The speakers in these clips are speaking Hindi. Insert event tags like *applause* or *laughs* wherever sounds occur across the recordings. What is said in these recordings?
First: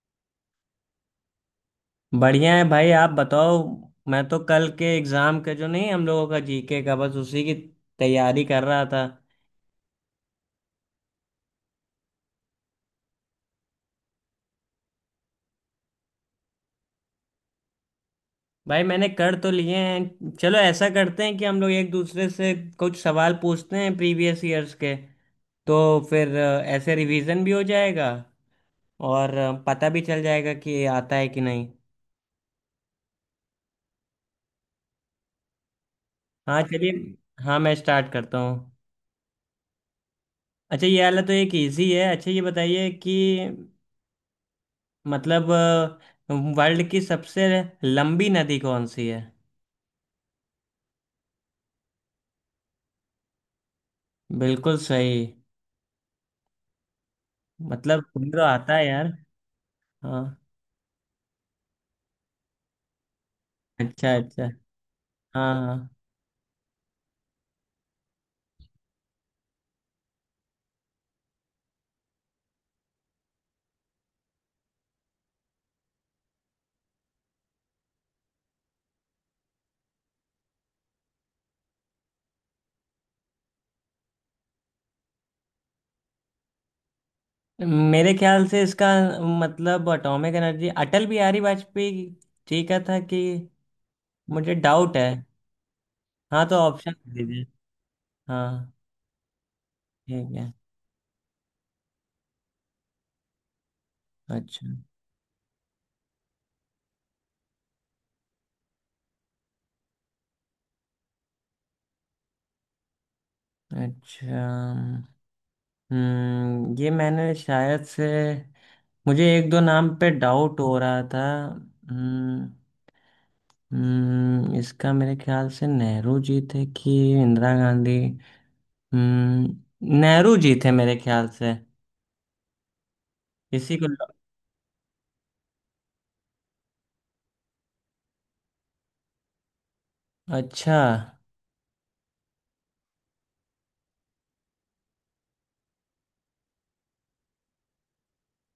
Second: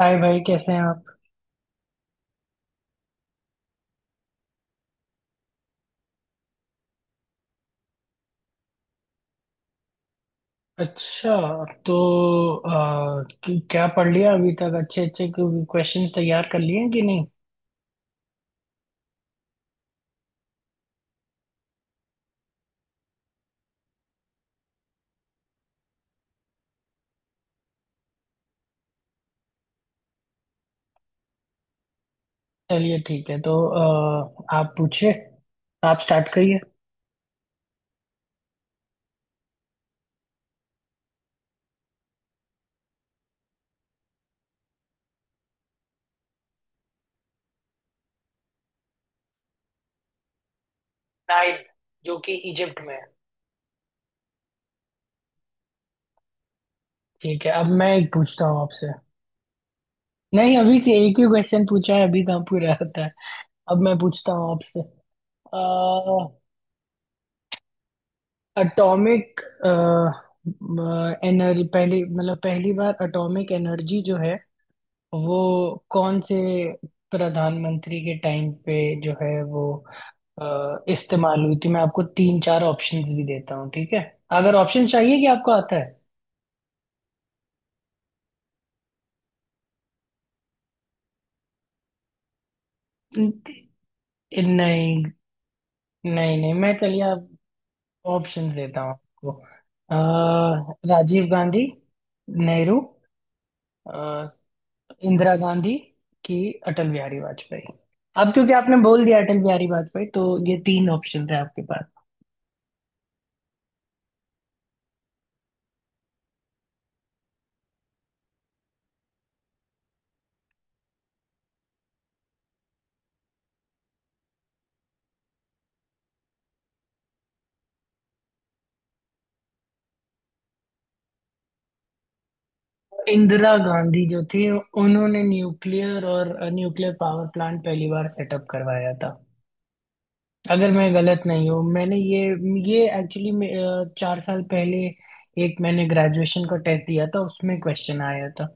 हाय भाई, कैसे हैं आप। बढ़िया है भाई। आप बताओ। मैं तो कल के एग्जाम का जो नहीं, हम लोगों का जीके का, बस उसी की तैयारी कर रहा था। अच्छा। तो क्या पढ़ लिया अभी तक, अच्छे अच्छे क्वेश्चंस तैयार कर लिए हैं कि नहीं। भाई मैंने कर तो लिए हैं। चलो ऐसा करते हैं कि हम लोग एक दूसरे से कुछ सवाल पूछते हैं, प्रीवियस ईयर्स के। तो फिर ऐसे रिवीजन भी हो जाएगा और पता भी चल जाएगा कि आता है कि नहीं। चलिए ठीक है। तो आप पूछिए। आप स्टार्ट करिए। हाँ चलिए। हाँ, मैं स्टार्ट करता हूँ। अच्छा, ये वाला तो एक इजी है। अच्छा ये बताइए कि मतलब वर्ल्ड की सबसे लंबी नदी कौन सी है? नाइन, जो कि इजिप्ट में है। बिल्कुल सही। ठीक है, अब मैं मतलब एक कुंदरो पूछता हूँ आता है आपसे। यार। हाँ। नहीं, अभी तो एक ही क्वेश्चन पूछा है, अभी कहाँ पूरा होता है। अब मैं अच्छा पूछता अच्छा। हूँ आपसे। हाँ हाँ। एटॉमिक एनर्जी पहली, मतलब पहली बार एटॉमिक एनर्जी जो है वो कौन से प्रधानमंत्री के टाइम पे जो है वो इस्तेमाल हुई थी। मैं आपको तीन चार ऑप्शंस भी देता हूँ, ठीक है। अगर ऑप्शन चाहिए कि आपको आता है। मेरे ख्याल से इसका मतलब एटॉमिक एनर्जी अटल बिहारी वाजपेयी ठीक है, था कि? मुझे डाउट नहीं है। नहीं हाँ, नहीं, तो मैं, ऑप्शन चलिए आप। दीजिए। ऑप्शंस हाँ। देता हूँ आपको। ठीक है। राजीव गांधी, नेहरू, अ, अच्छा इंदिरा गांधी की, अटल बिहारी वाजपेयी। अब क्योंकि आपने बोल दिया अटल बिहारी वाजपेयी, तो ये तीन ऑप्शन थे आपके। अच्छा। ये मैंने शायद से मुझे एक दो नाम पे डाउट हो रहा था। हम्म। इसका मेरे ख्याल से नेहरू जी थे कि इंदिरा गांधी। हम्म। नेहरू जी थे मेरे ख्याल से। इंदिरा इसी को। गांधी जो थी, उन्होंने न्यूक्लियर और न्यूक्लियर पावर प्लांट पहली बार सेटअप करवाया था, अगर अच्छा मैं गलत नहीं हूँ। मैंने ये एक्चुअली 4 साल पहले एक मैंने ग्रेजुएशन का टेस्ट दिया था, उसमें क्वेश्चन आया था।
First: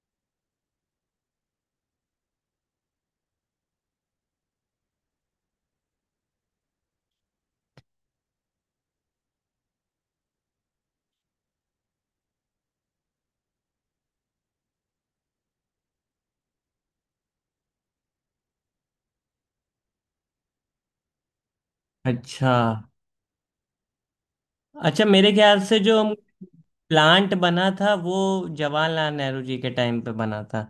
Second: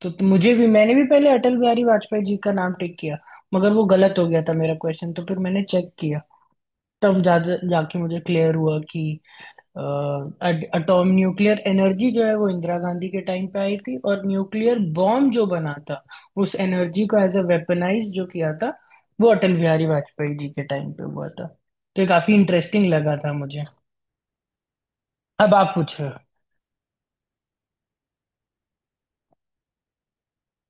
तो मुझे भी, मैंने भी पहले अटल बिहारी वाजपेयी जी का नाम टिक किया, मगर वो गलत हो गया था मेरा क्वेश्चन। तो फिर मैंने चेक किया, तब जा जाके मुझे क्लियर हुआ कि एटॉम न्यूक्लियर एनर्जी जो है वो इंदिरा गांधी के टाइम पे आई थी, और न्यूक्लियर बॉम्ब जो बना था, उस एनर्जी को एज अ वेपनाइज जो किया था, वो अटल बिहारी वाजपेयी जी के टाइम पे हुआ था। तो ये काफी अच्छा। इंटरेस्टिंग लगा था मुझे। अच्छा, मेरे अब ख्याल आप से जो पूछ रहे प्लांट बना था वो जवाहरलाल नेहरू जी के टाइम पे बना था।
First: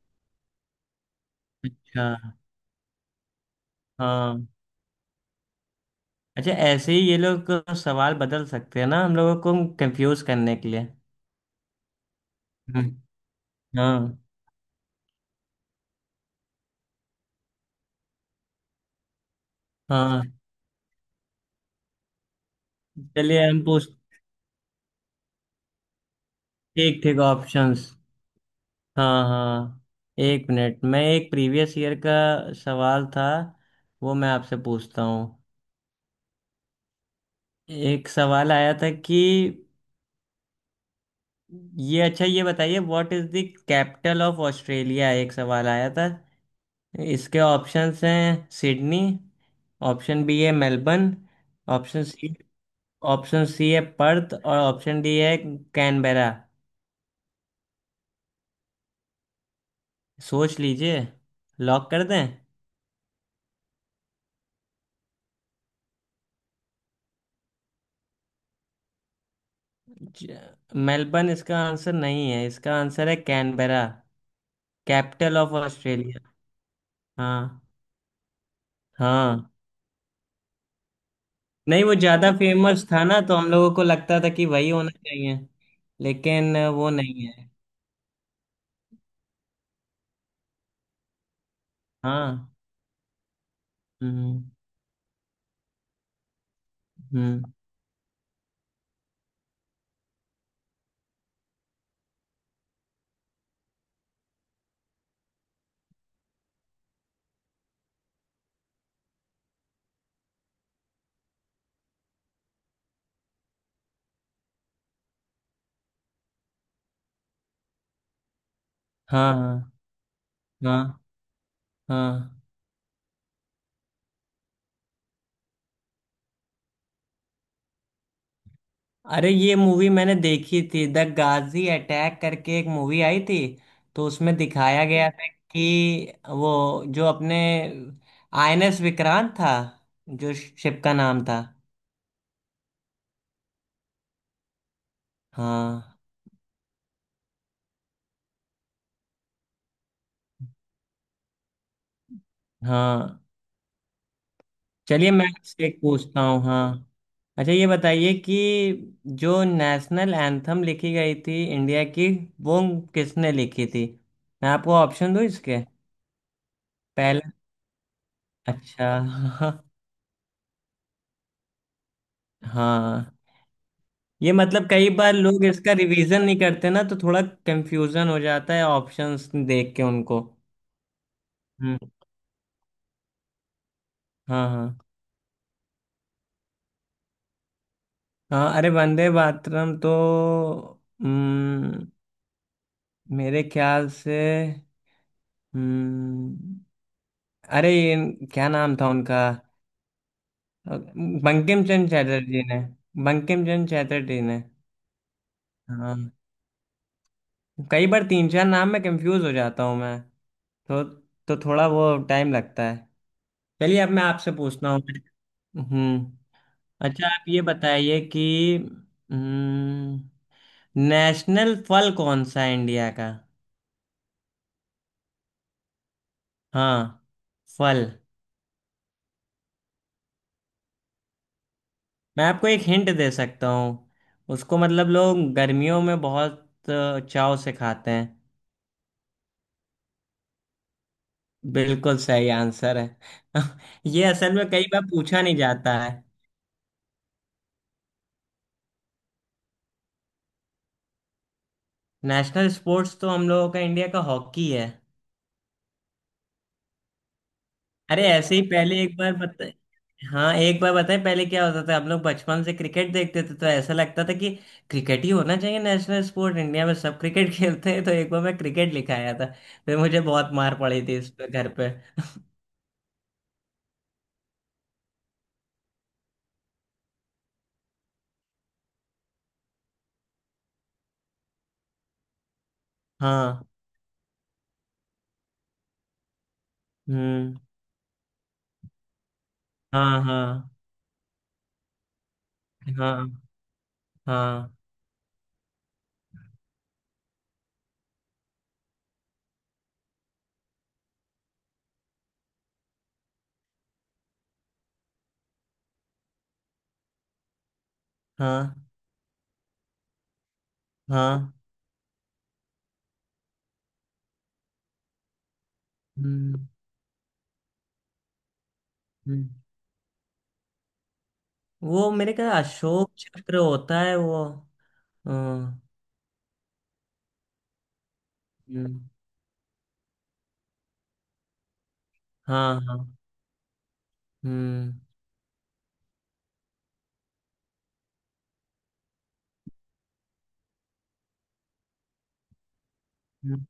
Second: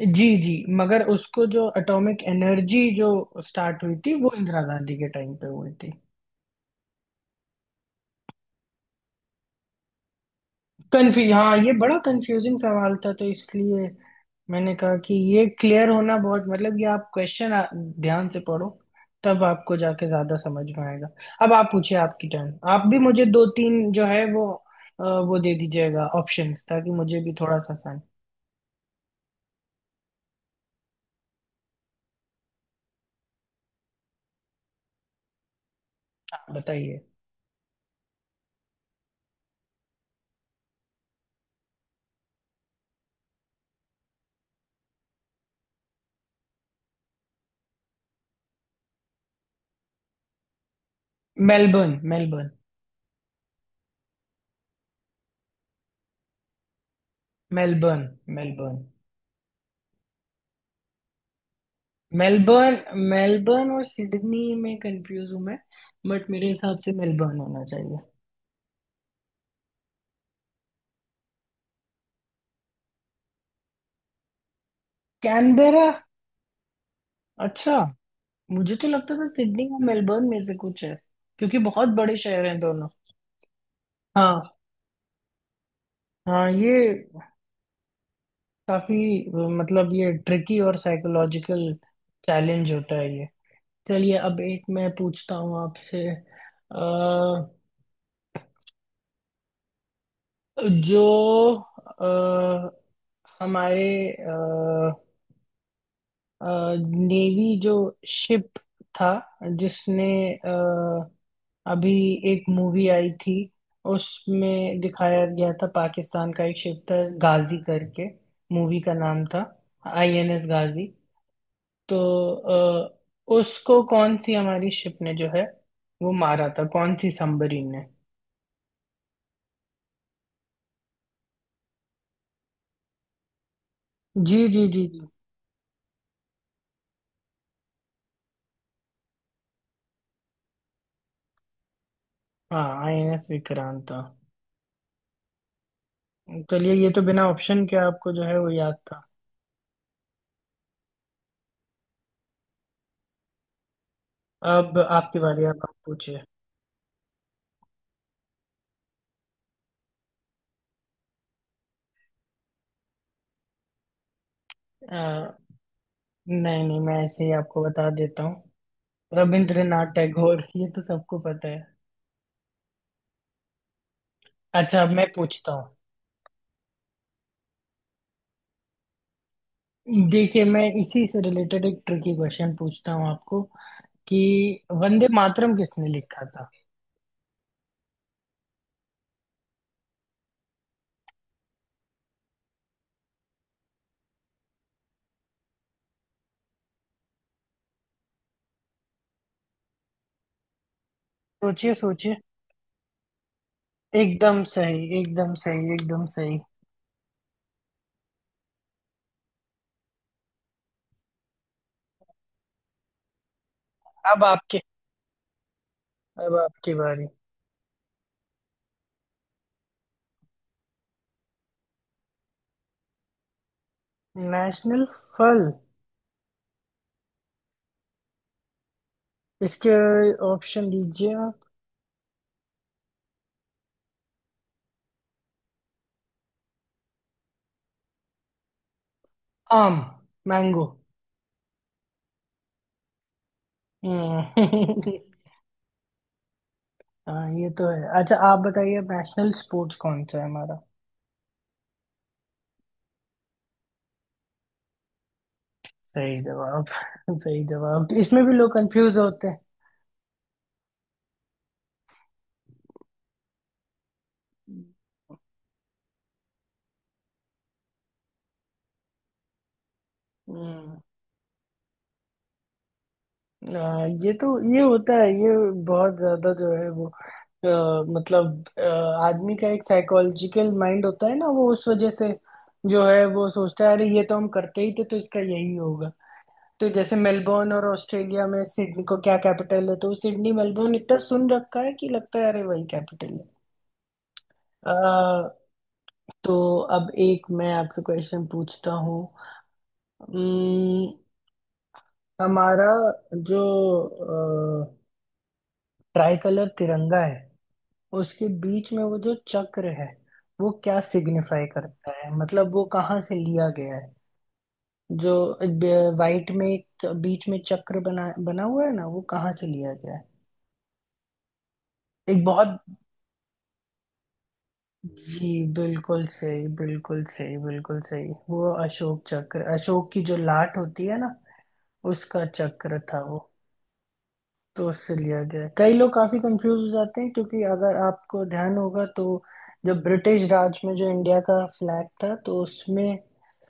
हो, जी जी, मगर उसको जो अच्छा। एटॉमिक एनर्जी जो स्टार्ट हुई थी वो हाँ। इंदिरा गांधी के टाइम पे हुई थी। अच्छा ऐसे ही ये लोग सवाल बदल सकते हैं ना, हम लोगों को कंफ्यूज करने के लिए। कंफ्यू हाँ, ये बड़ा कंफ्यूजिंग सवाल हम्म, था तो इसलिए हाँ। मैंने कहा कि ये क्लियर होना बहुत, मतलब ये आप क्वेश्चन ध्यान से पढ़ो तब आपको जाके हाँ। ज्यादा समझ में आएगा। अब आप पूछिए, आपकी टर्न। आप भी मुझे दो चलिए हम पूछ। तीन जो है वो वो दे दीजिएगा ऑप्शंस ताकि ठीक ठीक मुझे भी थोड़ा सा ऑप्शंस। आसान। हाँ हाँ। एक मिनट, मैं एक प्रीवियस ईयर का सवाल था, वो मैं आपसे पूछता हूँ। हाँ, बताइए। एक सवाल आया था कि, ये अच्छा ये बताइए what is the capital of Australia, एक सवाल आया था। इसके ऑप्शंस हैं सिडनी, ऑप्शन बी है Melbourne, Melbourne. Option C Melbourne. Option C है पर्थ और ऑप्शन डी है कैनबेरा। मेलबर्न। मेलबर्न। सोच लीजिए, लॉक कर दें। मेलबर्न। मेलबर्न और सिडनी में कंफ्यूज हूँ मैं, बट मेरे हिसाब से मेलबर्न होना चाहिए। ज- मेलबर्न इसका आंसर नहीं है। इसका आंसर है Canberra, capital of Canberra. Australia. हाँ। अच्छा। मुझे तो लगता था हाँ, सिडनी और मेलबर्न में से कुछ है, क्योंकि नहीं बहुत वो बड़े ज्यादा शहर हैं फेमस दोनों। था ना तो हम लोगों को लगता था हाँ। कि वही होना चाहिए। हाँ, लेकिन ये वो नहीं है। काफी, मतलब ये ट्रिकी और साइकोलॉजिकल हाँ। चैलेंज होता है ये। चलिए अब हम्म। एक मैं पूछता हूँ आपसे। हम्म। अ, जो अ, हमारे नेवी जो शिप था, जिसने अभी, एक मूवी आई थी उसमें दिखाया गया था, पाकिस्तान का एक शिप था गाजी करके, मूवी का नाम हाँ था हाँ। आईएनएस गाजी। हाँ तो हाँ। अ, उसको कौन सी हमारी शिप ने जो है वो मारा था, कौन सी सबमरीन ने। अरे ये मूवी मैंने देखी थी, द गाजी अटैक करके एक मूवी आई थी। तो उसमें जी जी दिखाया जी जी, गया था कि वो जो अपने आईएनएस विक्रांत था, जो शिप का नाम था। हाँ, आईएनएस विक्रांत था। हाँ। चलिए, ये तो बिना ऑप्शन के आपको जो है वो याद था। हाँ। अब चलिए आपकी मैं बारी, अब आपसे आप एक पूछता पूछिए। हूँ। हाँ, अच्छा ये बताइए कि जो नेशनल एंथम लिखी गई थी इंडिया की, वो किसने लिखी थी? मैं आपको ऑप्शन दूँ अ, इसके? नहीं नहीं, मैं ऐसे पहला। ही आपको बता देता हूँ। अच्छा। रविंद्रनाथ टैगोर, ये तो सबको पता है। *laughs* हाँ, ये मतलब अच्छा अब कई मैं बार लोग पूछता इसका हूँ। रिवीजन नहीं करते ना तो थोड़ा कंफ्यूजन हो जाता है ऑप्शंस देख के उनको। देखिए मैं इसी से रिलेटेड हम्म। एक ट्रिकी क्वेश्चन पूछता हूँ आपको, कि हाँ हाँ वंदे मातरम किसने लिखा था। हाँ। अरे वंदे मातरम तो, हम्म, मेरे ख्याल से। हम्म। अरे, ये क्या नाम था उनका? बंकिम सोचिए चंद्र सोचिए। चटर्जी ने। बंकिम चंद्र चटर्जी एकदम ने। सही एकदम सही एकदम हाँ, सही। कई बार तीन चार नाम में कंफ्यूज हो जाता हूँ मैं। तो तो थोड़ा वो टाइम लगता है। चलिए अब मैं अब आपसे आपके, पूछता हूँ। हम्म। अब आपकी बारी। अच्छा आप ये बताइए कि, हम्म नेशनल फल कौन सा है इंडिया का? नेशनल फल। हाँ फल। इसके ऑप्शन दीजिए आप। मैं आपको एक हिंट दे सकता हूँ उसको, मतलब लोग गर्मियों में बहुत चाव से खाते हैं। आम। मैंगो। बिल्कुल सही आंसर है। *laughs* ये असल में कई हम्म। बार पूछा नहीं जाता है। *laughs* हाँ, ये तो है। अच्छा आप बताइए नेशनल स्पोर्ट्स कौन सा है हमारा। नेशनल स्पोर्ट्स तो हम लोगों का, इंडिया का, हॉकी है। सही जवाब। *laughs* सही जवाब, तो अरे इसमें भी ऐसे ही लोग पहले एक कंफ्यूज बार होते हैं। बता। हाँ, एक बार बताएं पहले क्या होता था, हम लोग बचपन से क्रिकेट देखते थे तो ऐसा लगता था कि क्रिकेट ही होना चाहिए नेशनल स्पोर्ट इंडिया में। सब क्रिकेट *laughs* खेलते हैं तो एक बार मैं क्रिकेट लिखाया था, फिर मुझे बहुत मार हम्म, पड़ी थी इस पे घर पे। ये तो, ये होता है ये, बहुत ज्यादा जो है वो, मतलब आदमी का एक साइकोलॉजिकल माइंड होता है ना वो, उस वजह से जो है वो हाँ। सोचता है अरे ये तो हम करते ही थे तो इसका यही होगा। तो जैसे हम्म। मेलबोर्न और ऑस्ट्रेलिया में सिडनी को क्या कैपिटल है, तो हाँ सिडनी हाँ मेलबोर्न इतना सुन रखा है कि लगता है अरे वही हाँ कैपिटल है। हाँ। अ, तो अब एक मैं आपसे क्वेश्चन पूछता हूँ। हम्म, हमारा जो ट्राई कलर तिरंगा है, उसके हाँ बीच में वो जो चक्र है, वो क्या हाँ। सिग्निफाई करता है, मतलब वो कहाँ से लिया गया है। जो वाइट में हम्म। एक बीच में चक्र बना बना हुआ है ना, वो हम्म। कहाँ से लिया गया है। वो मेरे एक ख्याल बहुत, अशोक चक्र होता है वो। जी, हाँ। बिल्कुल सही बिल्कुल सही बिल्कुल सही, वो हम्म। अशोक चक्र, अशोक की जो लाट होती है ना, उसका हाँ हाँ। चक्र था वो, तो हम्म। उससे लिया गया है। कई लोग काफी कंफ्यूज हो जाते हैं क्योंकि अगर आपको ध्यान होगा तो जब ब्रिटिश राज में जो इंडिया का फ्लैग था तो उसमें अ, हम्म।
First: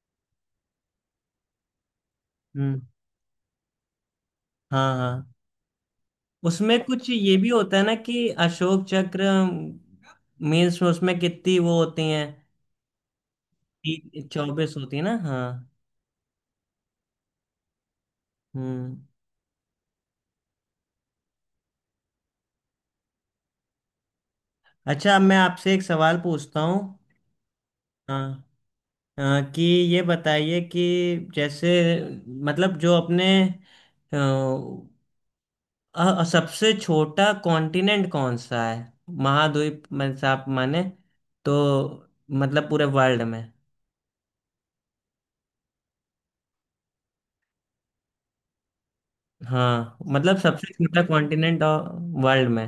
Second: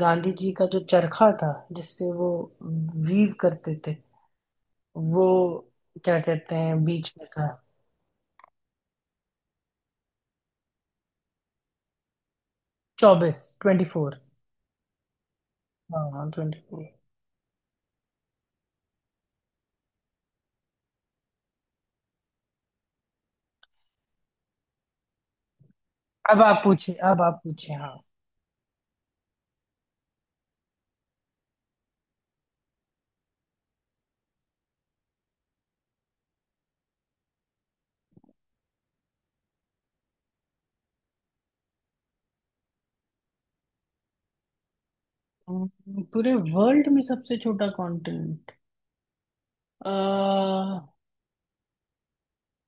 गांधी जी का जो चरखा था, जिससे वो हम्म। वीव करते थे, हाँ वो हाँ। क्या कहते हैं, उसमें कुछ बीच में ये था। भी होता है ना कि अशोक चक्र, मीन्स उसमें कितनी वो होती हैं? 24, 24। 24 होती है ना, हाँ। हाँ हाँ, 24। हम्म। अच्छा अब मैं आपसे एक सवाल अब पूछता आप हूँ। पूछिए, अब आप पूछिए। हाँ, हाँ हाँ, कि ये बताइए कि जैसे, मतलब जो अपने सबसे छोटा कॉन्टिनेंट कौन सा है महाद्वीप में से आप माने, तो मतलब पूरे वर्ल्ड में। पूरे वर्ल्ड में सबसे छोटा कॉन्टिनेंट, हाँ मतलब सबसे छोटा कॉन्टिनेंट वर्ल्ड में।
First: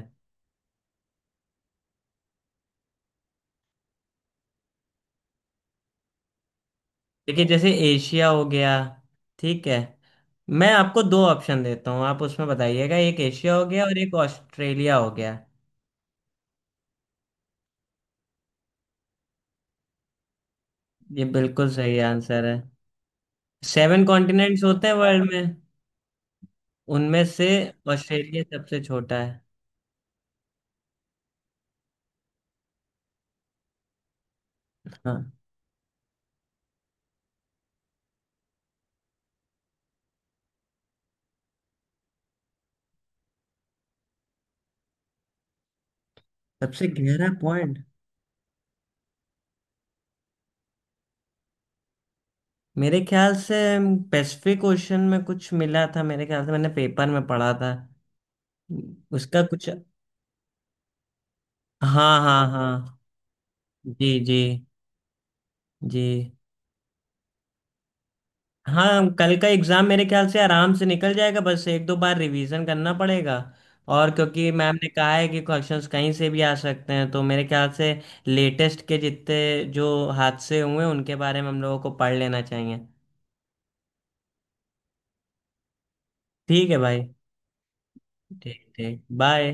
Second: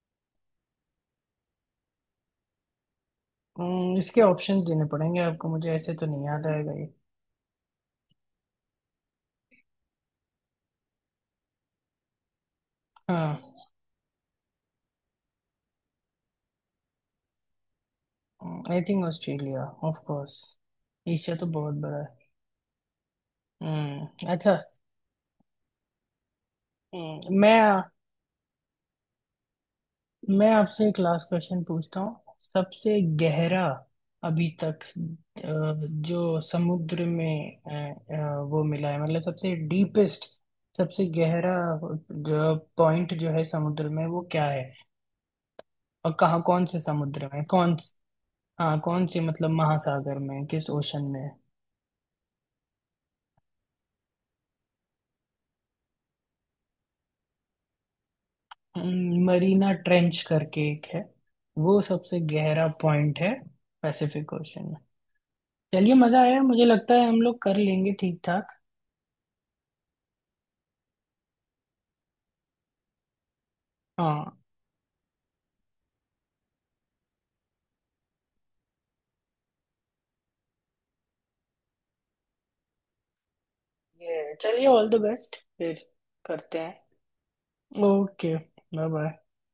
इसके ऑप्शंस देने पड़ेंगे आपको, मुझे ऐसे तो नहीं याद आएगा। देखिए जैसे एशिया हो गया, ठीक है, मैं आपको दो ऑप्शन देता हूँ आप उसमें बताइएगा, एक हम्म एशिया हो गया और एक ऑस्ट्रेलिया हो गया। I think Australia, of course, ये एशिया तो बिल्कुल बहुत बड़ा सही है। आंसर है। 7 हम्म। अच्छा। कॉन्टिनेंट्स होते हैं वर्ल्ड में, हम्म, उनमें से मैं ऑस्ट्रेलिया सबसे छोटा है। मैं आपसे एक लास्ट क्वेश्चन पूछता हूँ, सबसे गहरा अभी तक हाँ। जो समुद्र में वो मिला है मतलब सबसे डीपेस्ट, सबसे गहरा जो पॉइंट जो है समुद्र में वो क्या है, और कहाँ, कौन से सबसे गहरा समुद्र में कौन। पॉइंट? हाँ, कौन से मतलब महासागर में, किस ओशन में। मेरे ख्याल से पैसिफिक ओशन में कुछ मिला था, मेरे ख्याल से मैंने पेपर में पढ़ा था उसका कुछ। मरीना ट्रेंच करके एक है, वो सबसे हाँ हाँ गहरा हाँ। पॉइंट है, जी पैसिफिक जी ओशन में। चलिए, मजा जी। आया। मुझे लगता है हम लोग कर लेंगे ठीक ठाक। हाँ, कल का एग्ज़ाम मेरे ख्याल से आराम से निकल जाएगा, बस एक दो बार रिवीजन करना पड़ेगा। और हाँ क्योंकि मैम ने कहा है कि क्वेश्चंस कहीं से भी आ सकते हैं तो मेरे ख्याल से लेटेस्ट के जितने जो हादसे हुए उनके बारे में हम लोगों को पढ़ लेना चाहिए। ये चलिए, ऑल द बेस्ट फिर करते ठीक है भाई। हैं। ओके। ठीक बाय ठीक, बाय। बाय।